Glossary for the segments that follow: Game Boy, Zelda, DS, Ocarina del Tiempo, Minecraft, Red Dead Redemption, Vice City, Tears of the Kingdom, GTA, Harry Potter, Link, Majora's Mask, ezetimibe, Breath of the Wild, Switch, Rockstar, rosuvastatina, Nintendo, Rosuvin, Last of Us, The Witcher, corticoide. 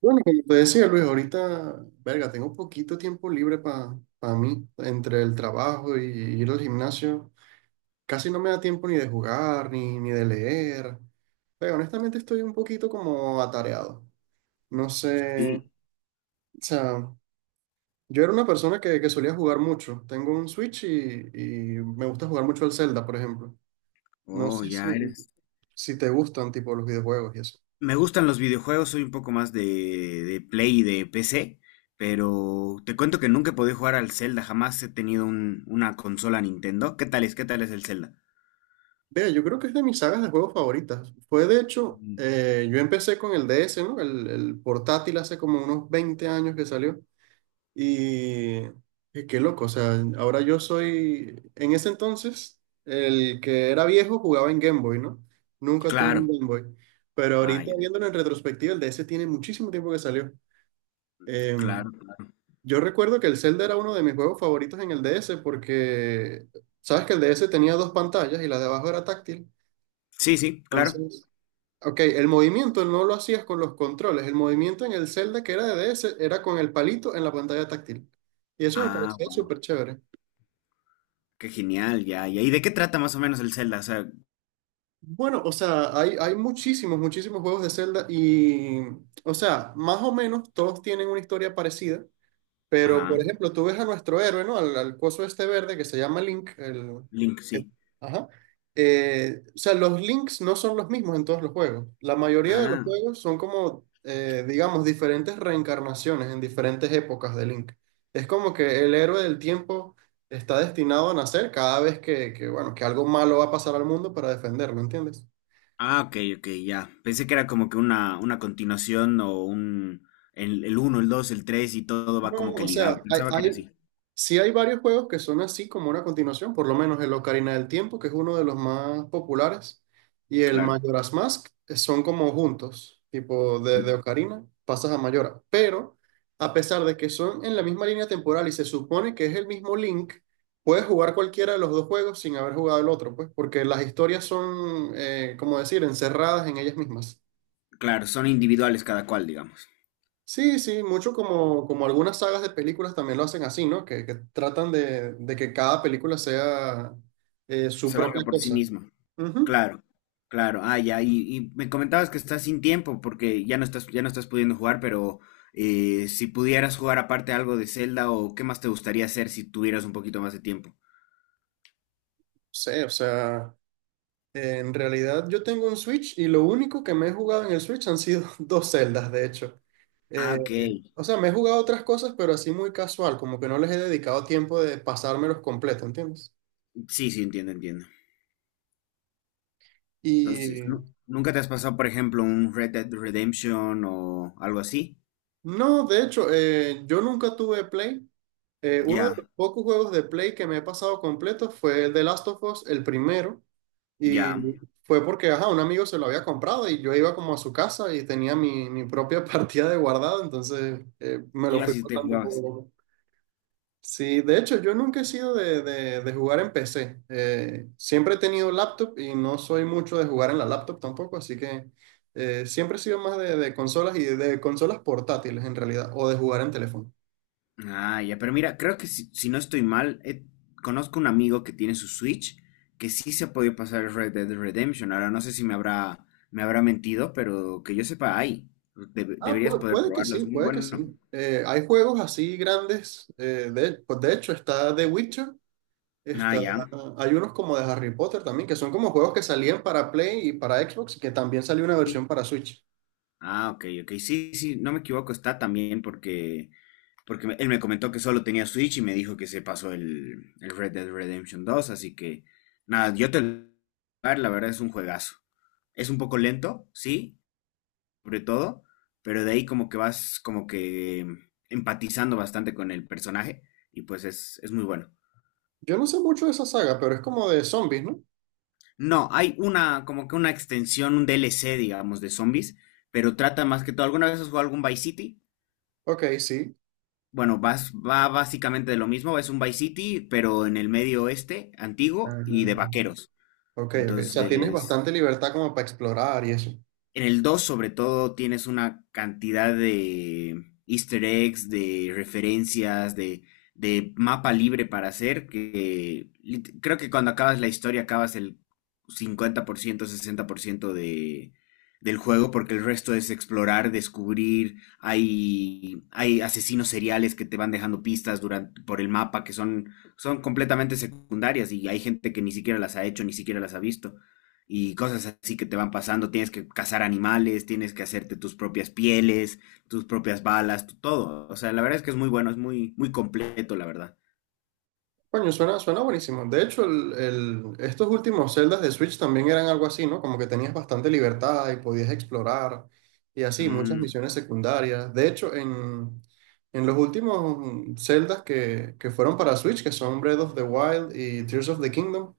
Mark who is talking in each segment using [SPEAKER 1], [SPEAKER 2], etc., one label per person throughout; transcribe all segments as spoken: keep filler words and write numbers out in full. [SPEAKER 1] Bueno, como te decía Luis, ahorita, verga, tengo poquito tiempo libre para mí, entre el trabajo y ir al gimnasio. Casi no me da tiempo ni de jugar, ni, ni de leer. Pero honestamente estoy un poquito como atareado. No sé, o
[SPEAKER 2] Sí.
[SPEAKER 1] sea, yo era una persona que, que solía jugar mucho. Tengo un Switch y, y me gusta jugar mucho al Zelda, por ejemplo. No
[SPEAKER 2] Oh,
[SPEAKER 1] sé si,
[SPEAKER 2] ya eres.
[SPEAKER 1] si te gustan tipo los videojuegos y eso.
[SPEAKER 2] Me gustan los videojuegos, soy un poco más de, de Play y de P C, pero te cuento que nunca he podido jugar al Zelda, jamás he tenido un- una consola Nintendo. ¿Qué tal es? ¿Qué tal es el Zelda?
[SPEAKER 1] Vea, yo creo que es de mis sagas de juegos favoritas. Fue de hecho,
[SPEAKER 2] Mm.
[SPEAKER 1] eh, yo empecé con el D S, ¿no? El, el portátil hace como unos veinte años que salió. Y, y qué loco, o sea, ahora yo soy, en ese entonces, el que era viejo jugaba en Game Boy, ¿no? Nunca tuve un
[SPEAKER 2] Claro.
[SPEAKER 1] Game Boy. Pero
[SPEAKER 2] Ah,
[SPEAKER 1] ahorita
[SPEAKER 2] ya,
[SPEAKER 1] viéndolo en retrospectiva, el D S tiene muchísimo tiempo que salió. Em,
[SPEAKER 2] claro.
[SPEAKER 1] yo recuerdo que el Zelda era uno de mis juegos favoritos en el D S porque, ¿sabes que el D S tenía dos pantallas y la de abajo era táctil?
[SPEAKER 2] Sí, sí, claro.
[SPEAKER 1] Entonces. Ok, el movimiento no lo hacías con los controles, el movimiento en el Zelda que era de D S era con el palito en la pantalla táctil. Y eso me
[SPEAKER 2] Ah,
[SPEAKER 1] parecía
[SPEAKER 2] gua-
[SPEAKER 1] súper chévere.
[SPEAKER 2] qué genial, ya, ya. ¿Y de qué trata más o menos el Zelda? O sea,
[SPEAKER 1] Bueno, o sea, hay, hay muchísimos, muchísimos juegos de Zelda y, o sea, más o menos todos tienen una historia parecida. Pero,
[SPEAKER 2] ajá.
[SPEAKER 1] por ejemplo, tú ves a nuestro héroe, ¿no? Al, al coso este verde que se llama Link. el-
[SPEAKER 2] Link,
[SPEAKER 1] que-
[SPEAKER 2] sí.
[SPEAKER 1] ajá. Eh, o sea, los links no son los mismos en todos los juegos. La mayoría de los
[SPEAKER 2] Ah.
[SPEAKER 1] juegos son como, eh, digamos, diferentes reencarnaciones en diferentes épocas de Link. Es como que el héroe del tiempo está destinado a nacer cada vez que, que, bueno, que algo malo va a pasar al mundo para defenderlo, ¿entiendes?
[SPEAKER 2] Ah, ok, ok, ya. Pensé que era como que una, una continuación o un... El, el uno, el dos, el tres y todo va
[SPEAKER 1] No,
[SPEAKER 2] como que
[SPEAKER 1] o
[SPEAKER 2] ligado.
[SPEAKER 1] sea, hay,
[SPEAKER 2] Pensaba que era
[SPEAKER 1] hay,
[SPEAKER 2] así.
[SPEAKER 1] sí hay varios juegos que son así como una continuación, por lo menos el Ocarina del Tiempo, que es uno de los más populares, y el
[SPEAKER 2] Claro.
[SPEAKER 1] Majora's Mask eh, son como juntos, tipo de, de
[SPEAKER 2] Mm.
[SPEAKER 1] Ocarina, pasas a Majora. Pero a pesar de que son en la misma línea temporal y se supone que es el mismo Link, puedes jugar cualquiera de los dos juegos sin haber jugado el otro, pues, porque las historias son, eh, como decir, encerradas en ellas mismas.
[SPEAKER 2] Claro, son individuales cada cual, digamos.
[SPEAKER 1] Sí, sí, mucho como, como algunas sagas de películas también lo hacen así, ¿no? Que, que tratan de, de que cada película sea eh, su
[SPEAKER 2] Se
[SPEAKER 1] propia
[SPEAKER 2] valga por sí
[SPEAKER 1] cosa.
[SPEAKER 2] mismo.
[SPEAKER 1] Ujú.
[SPEAKER 2] Claro, claro. Ah, ya. Y, y me comentabas que estás sin tiempo porque ya no estás, ya no estás pudiendo jugar, pero eh, si pudieras jugar aparte algo de Zelda o qué más te gustaría hacer si tuvieras un poquito más de tiempo.
[SPEAKER 1] Sí, o sea, en realidad yo tengo un Switch y lo único que me he jugado en el Switch han sido dos celdas, de hecho.
[SPEAKER 2] Ah,
[SPEAKER 1] Eh,
[SPEAKER 2] ok.
[SPEAKER 1] o sea, me he jugado otras cosas, pero así muy casual, como que no les he dedicado tiempo de pasármelos completo, ¿entiendes?
[SPEAKER 2] Sí, sí, entiendo, entiendo. Entonces,
[SPEAKER 1] Y
[SPEAKER 2] ¿nu- ¿nunca te has pasado, por ejemplo, un Red Dead Redemption o algo así?
[SPEAKER 1] no, de hecho, eh, yo nunca tuve Play. Eh, uno de
[SPEAKER 2] Ya,
[SPEAKER 1] los pocos juegos de Play que me he pasado completo fue el de Last of Us, el primero, y
[SPEAKER 2] ya.
[SPEAKER 1] fue porque, ajá, un amigo se lo había comprado y yo iba como a su casa y tenía mi, mi propia partida de guardado, entonces eh, me lo fui
[SPEAKER 2] Ibas y te
[SPEAKER 1] pasando poco
[SPEAKER 2] jugabas.
[SPEAKER 1] a poco. Sí, de hecho, yo nunca he sido de, de- de jugar en P C. Eh, siempre he tenido laptop y no soy mucho de jugar en la laptop tampoco, así que eh, siempre he sido más de, de consolas y de, de consolas portátiles en realidad, o de jugar en teléfono.
[SPEAKER 2] Ah, ya, pero mira, creo que si, si no estoy mal, eh, conozco un amigo que tiene su Switch que sí se ha podido pasar el Red Dead Redemption. Ahora no sé si me habrá, me habrá mentido, pero que yo sepa, hay. Debe-
[SPEAKER 1] Ah,
[SPEAKER 2] deberías
[SPEAKER 1] pu-
[SPEAKER 2] poder
[SPEAKER 1] puede, que
[SPEAKER 2] probarlo,
[SPEAKER 1] sí,
[SPEAKER 2] es muy
[SPEAKER 1] puede que
[SPEAKER 2] bueno.
[SPEAKER 1] sí. Eh, hay juegos así grandes. Eh, de, pues de hecho, está The Witcher.
[SPEAKER 2] Ah,
[SPEAKER 1] Está,
[SPEAKER 2] ya.
[SPEAKER 1] Hay unos como de Harry Potter también, que son como juegos que salían para Play y para Xbox y que también salió una
[SPEAKER 2] Sí.
[SPEAKER 1] versión para Switch.
[SPEAKER 2] Ah, ok, ok. Sí, sí, no me equivoco, está también porque, porque me- él me comentó que solo tenía Switch y me dijo que se pasó el, el Red Dead Redemption dos, así que nada, yo te lo voy a dar, la verdad es un juegazo. Es un poco lento, sí, sobre todo, pero de ahí como que vas como que empatizando bastante con el personaje y pues es, es muy bueno.
[SPEAKER 1] Yo no sé mucho de esa saga, pero es como de zombies, ¿no?
[SPEAKER 2] No, hay una como que una extensión, un D L C, digamos, de zombies, pero trata más que todo. ¿Alguna vez has jugado algún Vice City?
[SPEAKER 1] Ok, sí.
[SPEAKER 2] Bueno, vas- va básicamente de lo mismo, es un Vice City, pero en el medio oeste, antiguo y
[SPEAKER 1] Ah,
[SPEAKER 2] de vaqueros.
[SPEAKER 1] ok, ok. O sea, tienes
[SPEAKER 2] Entonces,
[SPEAKER 1] bastante libertad como para explorar y eso.
[SPEAKER 2] en el dos sobre todo, tienes una cantidad de easter eggs, de referencias, de, de mapa libre para hacer, que lit- creo que cuando acabas la historia acabas el cincuenta por ciento, sesenta por ciento de, del juego, porque el resto es explorar, descubrir, hay, hay asesinos seriales que te van dejando pistas durante, por el mapa que son, son completamente secundarias y hay gente que ni siquiera las ha hecho, ni siquiera las ha visto y cosas así que te van pasando. Tienes que cazar animales, tienes que hacerte tus propias pieles, tus propias balas, tu- todo. O sea, la verdad es que es muy bueno, es muy, muy completo, la verdad.
[SPEAKER 1] Coño, suena, suena buenísimo. De hecho, el, el- estos últimos celdas de Switch también eran algo así, ¿no? Como que tenías bastante libertad y podías explorar y así, muchas
[SPEAKER 2] Mm,
[SPEAKER 1] misiones secundarias. De hecho, en, en los últimos celdas que, que fueron para Switch, que son Breath of the Wild y Tears of the Kingdom,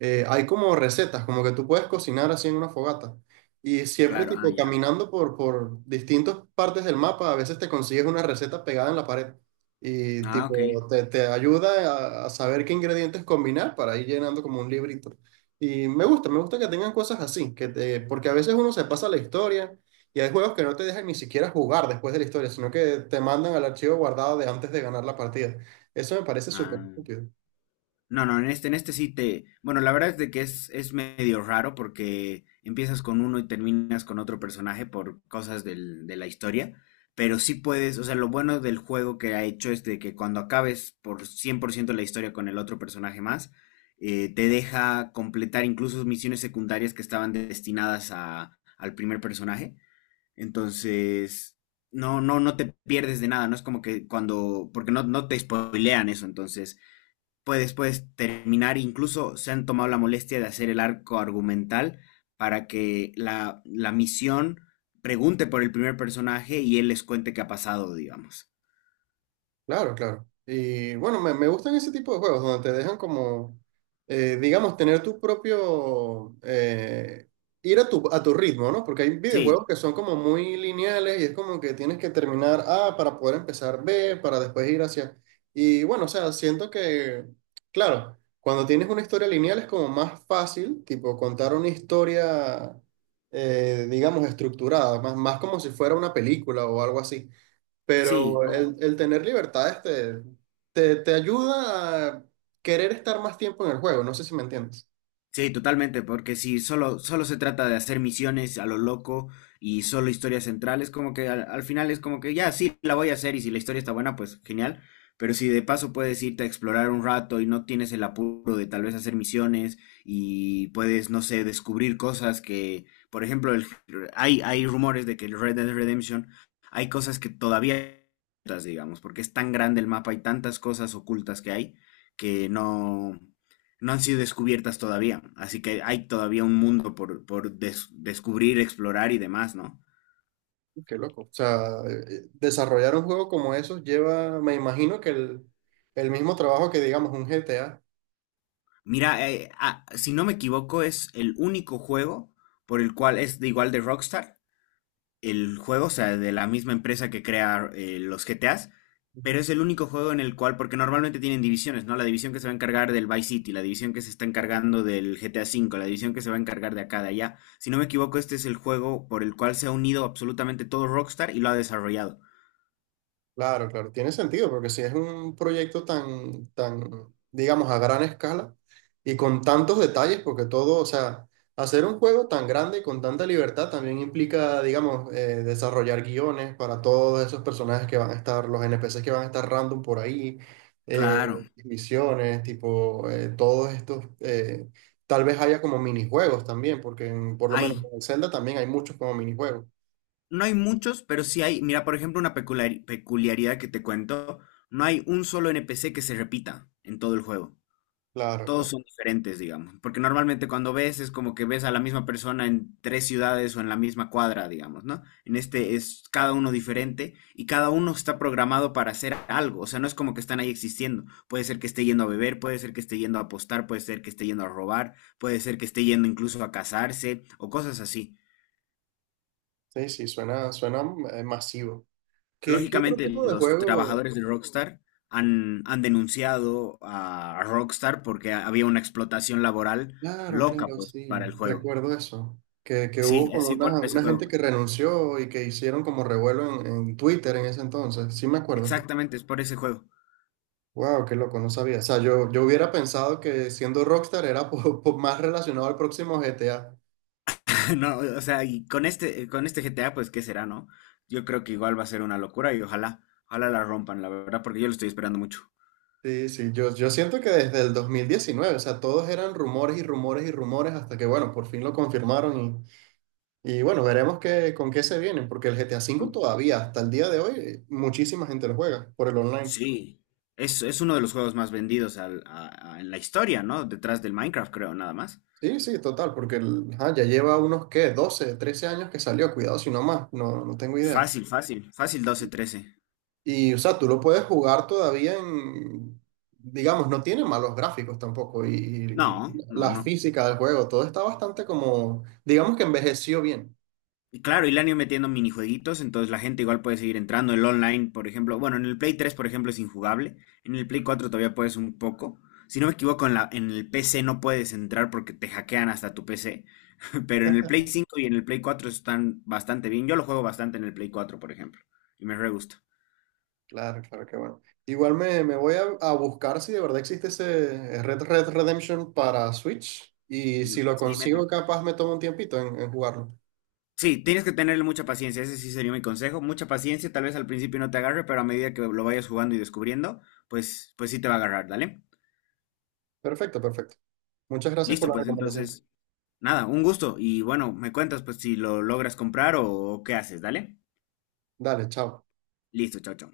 [SPEAKER 1] eh, hay como recetas, como que tú puedes cocinar así en una fogata. Y siempre,
[SPEAKER 2] claro, ah,
[SPEAKER 1] tipo,
[SPEAKER 2] ya.
[SPEAKER 1] caminando por, por distintas partes del mapa, a veces te consigues una receta pegada en la pared. Y
[SPEAKER 2] Ah, ok.
[SPEAKER 1] tipo, te, te ayuda a, a saber qué ingredientes combinar para ir llenando como un librito. Y me gusta, me gusta que tengan cosas así, que te, porque a veces uno se pasa la historia y hay juegos que no te dejan ni siquiera jugar después de la historia, sino que te mandan al archivo guardado de antes de ganar la partida. Eso me parece súper
[SPEAKER 2] Ah.
[SPEAKER 1] útil.
[SPEAKER 2] No, no, en este, en este sí te. Bueno, la verdad es de que es, es medio raro porque empiezas con uno y terminas con otro personaje por cosas del- de la historia. Pero sí puedes, o sea, lo bueno del juego que ha hecho es de que cuando acabes por cien por ciento la historia con el otro personaje más, eh, te deja completar incluso misiones secundarias que estaban destinadas a, al primer personaje. Entonces, no, no, no te pierdes de nada, no es como que cuando, porque no, no te spoilean eso, entonces puede después terminar, incluso se han tomado la molestia de hacer el arco argumental para que la, la misión pregunte por el primer personaje y él les cuente qué ha pasado, digamos.
[SPEAKER 1] Claro, claro. Y bueno, me, me gustan ese tipo de juegos donde te dejan como, eh, digamos, tener tu propio, eh, ir a tu, a tu ritmo, ¿no? Porque hay videojuegos
[SPEAKER 2] Sí,
[SPEAKER 1] que son como muy lineales y es como que tienes que terminar A para poder empezar B, para después ir hacia. Y bueno, o sea, siento que, claro, cuando tienes una historia lineal es como más fácil, tipo, contar una historia, eh, digamos, estructurada, más, más como si fuera una película o algo así.
[SPEAKER 2] sí,
[SPEAKER 1] Pero
[SPEAKER 2] como
[SPEAKER 1] el, el tener libertades te, te, te ayuda a querer estar más tiempo en el juego. No sé si me entiendes.
[SPEAKER 2] sí, totalmente, porque si solo, solo se trata de hacer misiones a lo loco y solo historias centrales, como que al, al final es como que ya, sí, la voy a hacer y si la historia está buena, pues genial, pero si de paso puedes irte a explorar un rato y no tienes el apuro de tal vez hacer misiones y puedes, no sé, descubrir cosas que, por ejemplo, el- hay, hay rumores de que el Red Dead Redemption, hay cosas que todavía, digamos, porque es tan grande el mapa, hay tantas cosas ocultas que hay que no no han sido descubiertas todavía. Así que hay todavía un mundo por, por des- descubrir, explorar y demás, ¿no?
[SPEAKER 1] Qué loco. O sea, eh, desarrollar un juego como eso lleva, me imagino que el, el mismo trabajo que, digamos, un G T A.
[SPEAKER 2] Mira, eh, ah, si no me equivoco, es el único juego por el cual es de igual de Rockstar, el juego, o sea, de la misma empresa que crea eh, los G T A s,
[SPEAKER 1] Ujú.
[SPEAKER 2] pero es el único juego en el cual, porque normalmente tienen divisiones, ¿no? La división que se va a encargar del Vice City, la división que se está
[SPEAKER 1] Ok.
[SPEAKER 2] encargando del G T A cinco, la división que se va a encargar de acá, de allá. Si no me equivoco, este es el juego por el cual se ha unido absolutamente todo Rockstar y lo ha desarrollado.
[SPEAKER 1] Claro, claro, tiene sentido, porque si es un proyecto tan, tan, digamos, a gran escala y con tantos detalles, porque todo, o sea, hacer un juego tan grande y con tanta libertad también implica, digamos, eh, desarrollar guiones para todos esos personajes que van a estar, los N P Cs que van a estar random por ahí, eh,
[SPEAKER 2] Claro.
[SPEAKER 1] misiones, tipo, eh, todos estos, eh, tal vez haya como minijuegos también, porque en- por lo
[SPEAKER 2] Hay,
[SPEAKER 1] menos en Zelda también hay muchos como minijuegos.
[SPEAKER 2] no hay muchos, pero sí hay. Mira, por ejemplo, una peculiar- peculiaridad que te cuento, no hay un solo N P C que se repita en todo el juego.
[SPEAKER 1] Claro,
[SPEAKER 2] Todos
[SPEAKER 1] claro.
[SPEAKER 2] son diferentes, digamos, porque normalmente cuando ves es como que ves a la misma persona en tres ciudades o en la misma cuadra, digamos, ¿no? En este es cada uno diferente y cada uno está programado para hacer algo, o sea, no es como que están ahí existiendo. Puede ser que esté yendo a beber, puede ser que esté yendo a apostar, puede ser que esté yendo a robar, puede ser que esté yendo incluso a casarse o cosas así.
[SPEAKER 1] Sí, sí, suena, suena eh, masivo. ¿Qué, qué otro
[SPEAKER 2] Lógicamente,
[SPEAKER 1] tipo de
[SPEAKER 2] los
[SPEAKER 1] juego?
[SPEAKER 2] trabajadores de Rockstar han, han denunciado a a Rockstar porque había una explotación laboral
[SPEAKER 1] Claro,
[SPEAKER 2] loca,
[SPEAKER 1] claro,
[SPEAKER 2] pues,
[SPEAKER 1] sí,
[SPEAKER 2] para el juego.
[SPEAKER 1] recuerdo eso. Que, que
[SPEAKER 2] Sí,
[SPEAKER 1] hubo con
[SPEAKER 2] así por
[SPEAKER 1] una,
[SPEAKER 2] ese
[SPEAKER 1] una
[SPEAKER 2] juego.
[SPEAKER 1] gente que renunció y que hicieron como revuelo en, en Twitter en ese entonces. Sí me acuerdo.
[SPEAKER 2] Exactamente, es por ese juego.
[SPEAKER 1] Wow, qué loco, no sabía. O sea, yo, yo hubiera pensado que siendo Rockstar era po- po- más relacionado al próximo G T A.
[SPEAKER 2] No, o sea, y con este, con este G T A, pues, ¿qué será, no? Yo creo que igual va a ser una locura y ojalá, ojalá la rompan, la verdad, porque yo lo estoy esperando mucho.
[SPEAKER 1] Sí, sí, yo, yo siento que desde el dos mil diecinueve, o sea, todos eran rumores y rumores y rumores hasta que, bueno, por fin lo confirmaron Y bueno, veremos qué, con qué se vienen, porque el G T A cinco
[SPEAKER 2] Mm.
[SPEAKER 1] todavía, hasta el día de hoy, eh, muchísima gente lo juega por el online.
[SPEAKER 2] Sí, es, es uno de los juegos más vendidos al- a- a- en la historia, ¿no? Detrás del Minecraft, creo, nada más.
[SPEAKER 1] Sí, sí, total, porque el- ajá, ya lleva unos, ¿qué? doce trece años que salió, cuidado si no más, no, no tengo idea.
[SPEAKER 2] Fácil, fácil, fácil doce trece.
[SPEAKER 1] Y, o sea, tú lo puedes jugar todavía en, digamos, no tiene malos gráficos tampoco,
[SPEAKER 2] No,
[SPEAKER 1] y, y
[SPEAKER 2] no,
[SPEAKER 1] la
[SPEAKER 2] no.
[SPEAKER 1] física del juego, todo está bastante como, digamos que envejeció bien.
[SPEAKER 2] Y claro, y le han ido metiendo minijueguitos, entonces la gente igual puede seguir entrando. El online, por ejemplo, bueno, en el Play tres, por ejemplo, es injugable. En el Play cuatro todavía puedes un poco. Si no me equivoco, en la, en el P C no puedes entrar porque te hackean hasta tu P C. Pero en el Play cinco y en el Play cuatro están bastante bien. Yo lo juego bastante en el Play cuatro, por ejemplo. Y me re gusta.
[SPEAKER 1] Claro, claro, que bueno. Igual me, me voy a, a buscar si de verdad existe ese eh, Red Red Redemption para Switch y
[SPEAKER 2] Mm.
[SPEAKER 1] si lo
[SPEAKER 2] Sí,
[SPEAKER 1] consigo
[SPEAKER 2] meta.
[SPEAKER 1] capaz me tomo un tiempito en, en jugarlo.
[SPEAKER 2] Sí, tienes que tenerle mucha paciencia. Ese sí sería mi consejo. Mucha paciencia. Tal vez al principio no te agarre, pero a medida que lo vayas jugando y descubriendo, pues, pues sí te va a agarrar, ¿dale?
[SPEAKER 1] Perfecto, perfecto. Muchas gracias por
[SPEAKER 2] Listo,
[SPEAKER 1] la
[SPEAKER 2] pues
[SPEAKER 1] recomendación.
[SPEAKER 2] entonces, nada, un gusto. Y bueno, me cuentas pues si lo logras comprar o, o qué haces, ¿dale?
[SPEAKER 1] Dale, chao.
[SPEAKER 2] Listo, chao, chao.